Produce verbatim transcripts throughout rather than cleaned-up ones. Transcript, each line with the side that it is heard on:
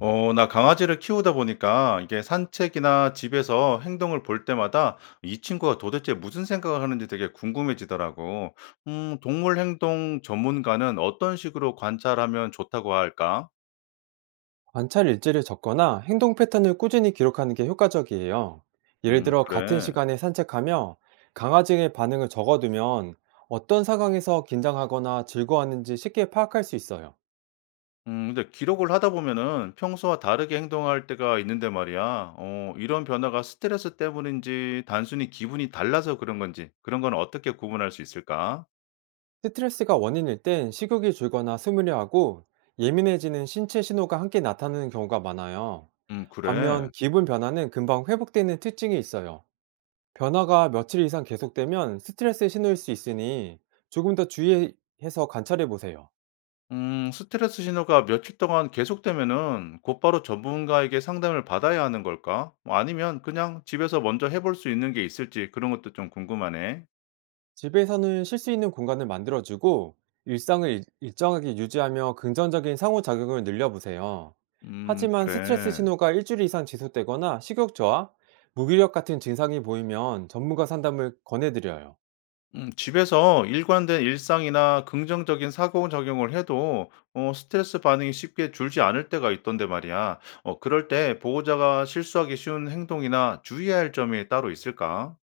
left: 어, 나 강아지를 키우다 보니까 이게 산책이나 집에서 행동을 볼 때마다 이 친구가 도대체 무슨 생각을 하는지 되게 궁금해지더라고. 음, 동물 행동 전문가는 어떤 식으로 관찰하면 좋다고 할까?
right: 관찰 일지를 적거나 행동 패턴을 꾸준히 기록하는 게 효과적이에요. 예를
left: 음,
right: 들어 같은
left: 그래.
right: 시간에 산책하며 강아지의 반응을 적어두면 어떤 상황에서 긴장하거나 즐거워하는지 쉽게 파악할 수 있어요.
left: 음, 근데 기록을 하다 보면은 평소와 다르게 행동할 때가 있는데 말이야. 어, 이런 변화가 스트레스 때문인지 단순히 기분이 달라서 그런 건지 그런 건 어떻게 구분할 수 있을까?
right: 스트레스가 원인일 땐 식욕이 줄거나 스물려 하고 예민해지는 신체 신호가 함께 나타나는 경우가 많아요.
left: 음, 그래.
right: 반면 기분 변화는 금방 회복되는 특징이 있어요. 변화가 며칠 이상 계속되면 스트레스 신호일 수 있으니 조금 더 주의해서 관찰해 보세요.
left: 음, 스트레스 신호가 며칠 동안 계속되면은 곧바로 전문가에게 상담을 받아야 하는 걸까? 뭐 아니면 그냥 집에서 먼저 해볼 수 있는 게 있을지 그런 것도 좀 궁금하네.
right: 집에서는 쉴 수 있는 공간을 만들어주고 일상을 일- 일정하게 유지하며 긍정적인 상호작용을 늘려보세요.
left: 음,
right: 하지만 스트레스
left: 그래.
right: 신호가 일주일 이상 지속되거나 식욕 저하, 무기력 같은 증상이 보이면 전문가 상담을 권해드려요.
left: 음, 집에서 일관된 일상이나 긍정적인 사고 적용을 해도 어, 스트레스 반응이 쉽게 줄지 않을 때가 있던데 말이야. 어, 그럴 때 보호자가 실수하기 쉬운 행동이나 주의해야 할 점이 따로 있을까?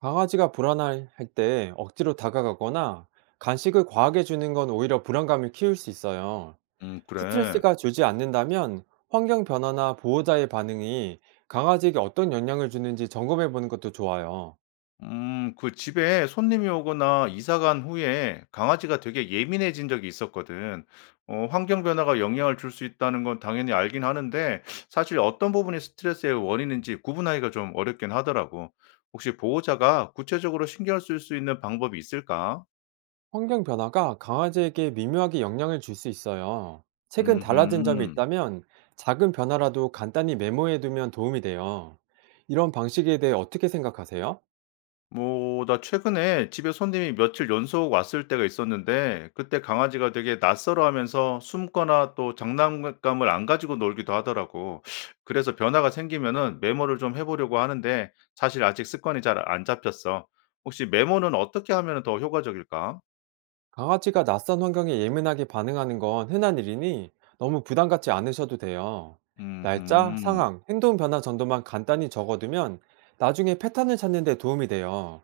right: 강아지가 불안할 때 억지로 다가가거나 간식을 과하게 주는 건 오히려 불안감을 키울 수 있어요.
left: 음, 그래.
right: 스트레스가 줄지 않는다면 환경 변화나 보호자의 반응이 강아지에게 어떤 영향을 주는지 점검해 보는 것도 좋아요.
left: 음, 그 집에 손님이 오거나 이사 간 후에 강아지가 되게 예민해진 적이 있었거든. 어, 환경 변화가 영향을 줄 수 있다는 건 당연히 알긴 하는데, 사실 어떤 부분이 스트레스의 원인인지 구분하기가 좀 어렵긴 하더라고. 혹시 보호자가 구체적으로 신경 쓸 수 있는 방법이 있을까?
right: 환경 변화가 강아지에게 미묘하게 영향을 줄 수 있어요. 최근 달라진 점이
left: 음.
right: 있다면 작은 변화라도 간단히 메모해 두면 도움이 돼요. 이런 방식에 대해 어떻게 생각하세요?
left: 뭐 나 최근에 집에 손님이 며칠 연속 왔을 때가 있었는데 그때 강아지가 되게 낯설어하면서 숨거나 또 장난감을 안 가지고 놀기도 하더라고. 그래서 변화가 생기면은 메모를 좀 해보려고 하는데 사실 아직 습관이 잘 안 잡혔어. 혹시 메모는 어떻게 하면 더 효과적일까?
right: 강아지가 낯선 환경에 예민하게 반응하는 건 흔한 일이니 너무 부담 갖지 않으셔도 돼요. 날짜,
left: 음,
right: 상황, 행동 변화 정도만 간단히 적어두면 나중에 패턴을 찾는 데 도움이 돼요.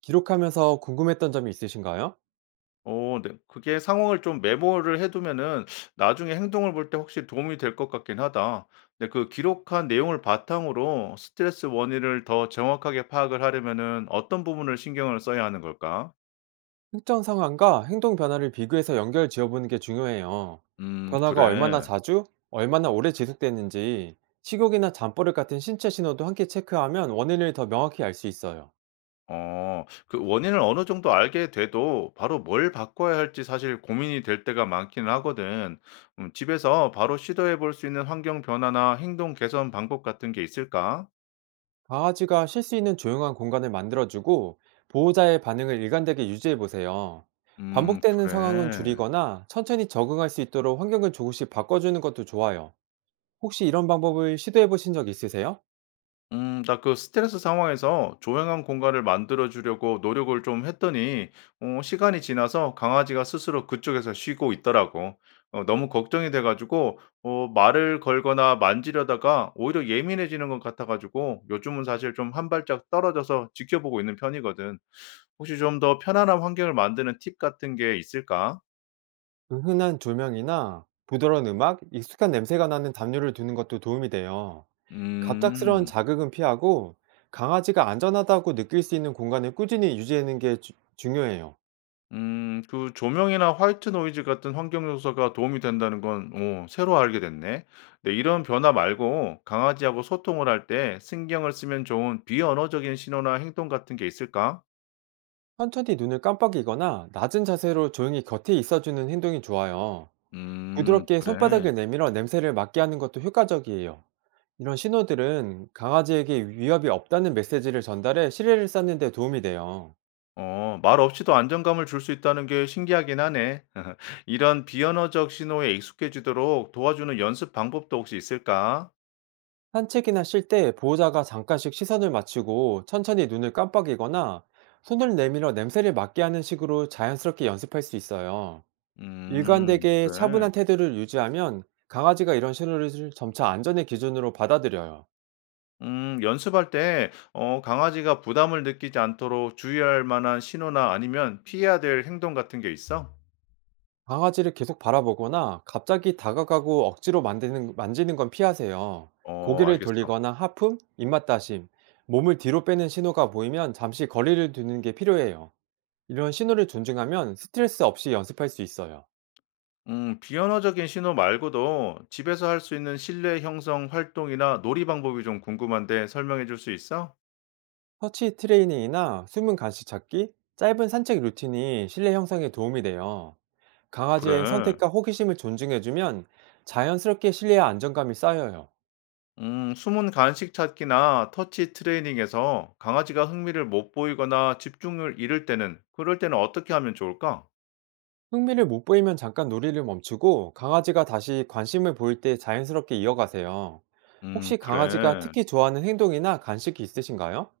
right: 기록하면서 궁금했던 점이 있으신가요?
left: 어 네. 그게 상황을 좀 메모를 해 두면은 나중에 행동을 볼 때 확실히 도움이 될 것 같긴 하다. 근데 그 기록한 내용을 바탕으로 스트레스 원인을 더 정확하게 파악을 하려면은 어떤 부분을 신경을 써야 하는 걸까?
right: 특정 상황과 행동 변화를 비교해서 연결 지어보는 게 중요해요.
left: 음
right: 변화가 얼마나
left: 그래.
right: 자주, 얼마나 오래 지속되는지, 식욕이나 잠버릇 같은 신체 신호도 함께 체크하면 원인을 더 명확히 알 수 있어요.
left: 어. 그 원인을 어느 정도 알게 돼도 바로 뭘 바꿔야 할지 사실 고민이 될 때가 많기는 하거든. 음 집에서 바로 시도해 볼 수 있는 환경 변화나 행동 개선 방법 같은 게 있을까?
right: 강아지가 쉴 수 있는 조용한 공간을 만들어주고 보호자의 반응을 일관되게 유지해보세요.
left: 음
right: 반복되는 상황은
left: 그래.
right: 줄이거나 천천히 적응할 수 있도록 환경을 조금씩 바꿔주는 것도 좋아요. 혹시 이런 방법을 시도해보신 적 있으세요?
left: 음, 나 그 스트레스 상황에서 조용한 공간을 만들어 주려고 노력을 좀 했더니, 어, 시간이 지나서 강아지가 스스로 그쪽에서 쉬고 있더라고. 어, 너무 걱정이 돼가지고, 어, 말을 걸거나 만지려다가 오히려 예민해지는 것 같아가지고, 요즘은 사실 좀 한 발짝 떨어져서 지켜보고 있는 편이거든. 혹시 좀 더 편안한 환경을 만드는 팁 같은 게 있을까?
right: 그 흔한 조명이나 부드러운 음악, 익숙한 냄새가 나는 담요를 두는 것도 도움이 돼요. 갑작스러운
left: 음.
right: 자극은 피하고 강아지가 안전하다고 느낄 수 있는 공간을 꾸준히 유지하는 게 주- 중요해요.
left: 음. 그 조명이나 화이트 노이즈 같은 환경 요소가 도움이 된다는 건 어 새로 알게 됐네. 네, 이런 변화 말고 강아지하고 소통을 할 때 신경을 쓰면 좋은 비언어적인 신호나 행동 같은 게 있을까?
right: 천천히 눈을 깜빡이거나 낮은 자세로 조용히 곁에 있어주는 행동이 좋아요.
left: 음.
right: 부드럽게
left: 그래.
right: 손바닥을 내밀어 냄새를 맡게 하는 것도 효과적이에요. 이런 신호들은 강아지에게 위협이 없다는 메시지를 전달해 신뢰를 쌓는 데 도움이 돼요.
left: 어. 말 없이도 안정감을 줄 수 있다는 게 신기하긴 하네. 이런 비언어적 신호에 익숙해지도록 도와주는 연습 방법도 혹시 있을까?
right: 산책이나 쉴 때 보호자가 잠깐씩 시선을 맞추고 천천히 눈을 깜빡이거나 손을 내밀어 냄새를 맡게 하는 식으로 자연스럽게 연습할 수 있어요.
left: 음.
right: 일관되게
left: 그래.
right: 차분한 태도를 유지하면 강아지가 이런 신호를 점차 안전의 기준으로 받아들여요.
left: 음, 연습할 때, 어, 강아지가 부담을 느끼지 않도록 주의할 만한 신호나 아니면 피해야 될 행동 같은 게 있어?
right: 강아지를 계속 바라보거나 갑자기 다가가고 억지로 만드는, 만지는 건 피하세요.
left: 어,
right: 고개를
left: 알겠어.
right: 돌리거나 하품, 입맛 다심, 몸을 뒤로 빼는 신호가 보이면 잠시 거리를 두는 게 필요해요. 이런 신호를 존중하면 스트레스 없이 연습할 수 있어요.
left: 음, 비언어적인 신호 말고도 집에서 할 수 있는 실내 형성 활동이나 놀이 방법이 좀 궁금한데 설명해 줄 수 있어?
right: 터치 트레이닝이나 숨은 간식 찾기, 짧은 산책 루틴이 신뢰 형성에 도움이 돼요. 강아지의
left: 그래.
right: 선택과 호기심을 존중해주면 자연스럽게 신뢰와 안정감이 쌓여요.
left: 음, 숨은 간식 찾기나 터치 트레이닝에서 강아지가 흥미를 못 보이거나 집중을 잃을 때는, 그럴 때는 어떻게 하면 좋을까?
right: 흥미를 못 보이면 잠깐 놀이를 멈추고 강아지가 다시 관심을 보일 때 자연스럽게 이어가세요.
left: 음,
right: 혹시 강아지가
left: 그래.
right: 특히 좋아하는 행동이나 간식이 있으신가요?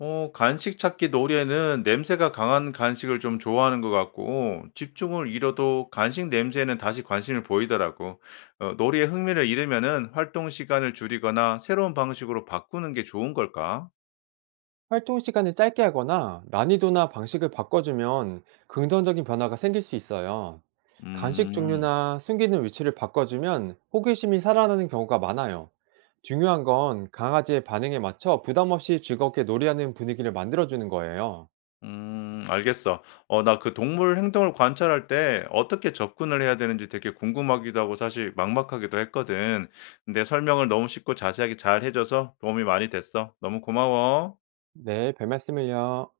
left: 어 간식 찾기 놀이에는 냄새가 강한 간식을 좀 좋아하는 것 같고 집중을 잃어도 간식 냄새에는 다시 관심을 보이더라고. 어, 놀이에 흥미를 잃으면은 활동 시간을 줄이거나 새로운 방식으로 바꾸는 게 좋은 걸까?
right: 활동 시간을 짧게 하거나 난이도나 방식을 바꿔주면 긍정적인 변화가 생길 수 있어요. 간식
left: 음.
right: 종류나 숨기는 위치를 바꿔주면 호기심이 살아나는 경우가 많아요. 중요한 건 강아지의 반응에 맞춰 부담 없이 즐겁게 놀이하는 분위기를 만들어주는 거예요.
left: 음, 알겠어. 어, 나 그 동물 행동을 관찰할 때 어떻게 접근을 해야 되는지 되게 궁금하기도 하고 사실 막막하기도 했거든. 근데 설명을 너무 쉽고 자세하게 잘 해줘서 도움이 많이 됐어. 너무 고마워.
right: 네, 별 말씀을요.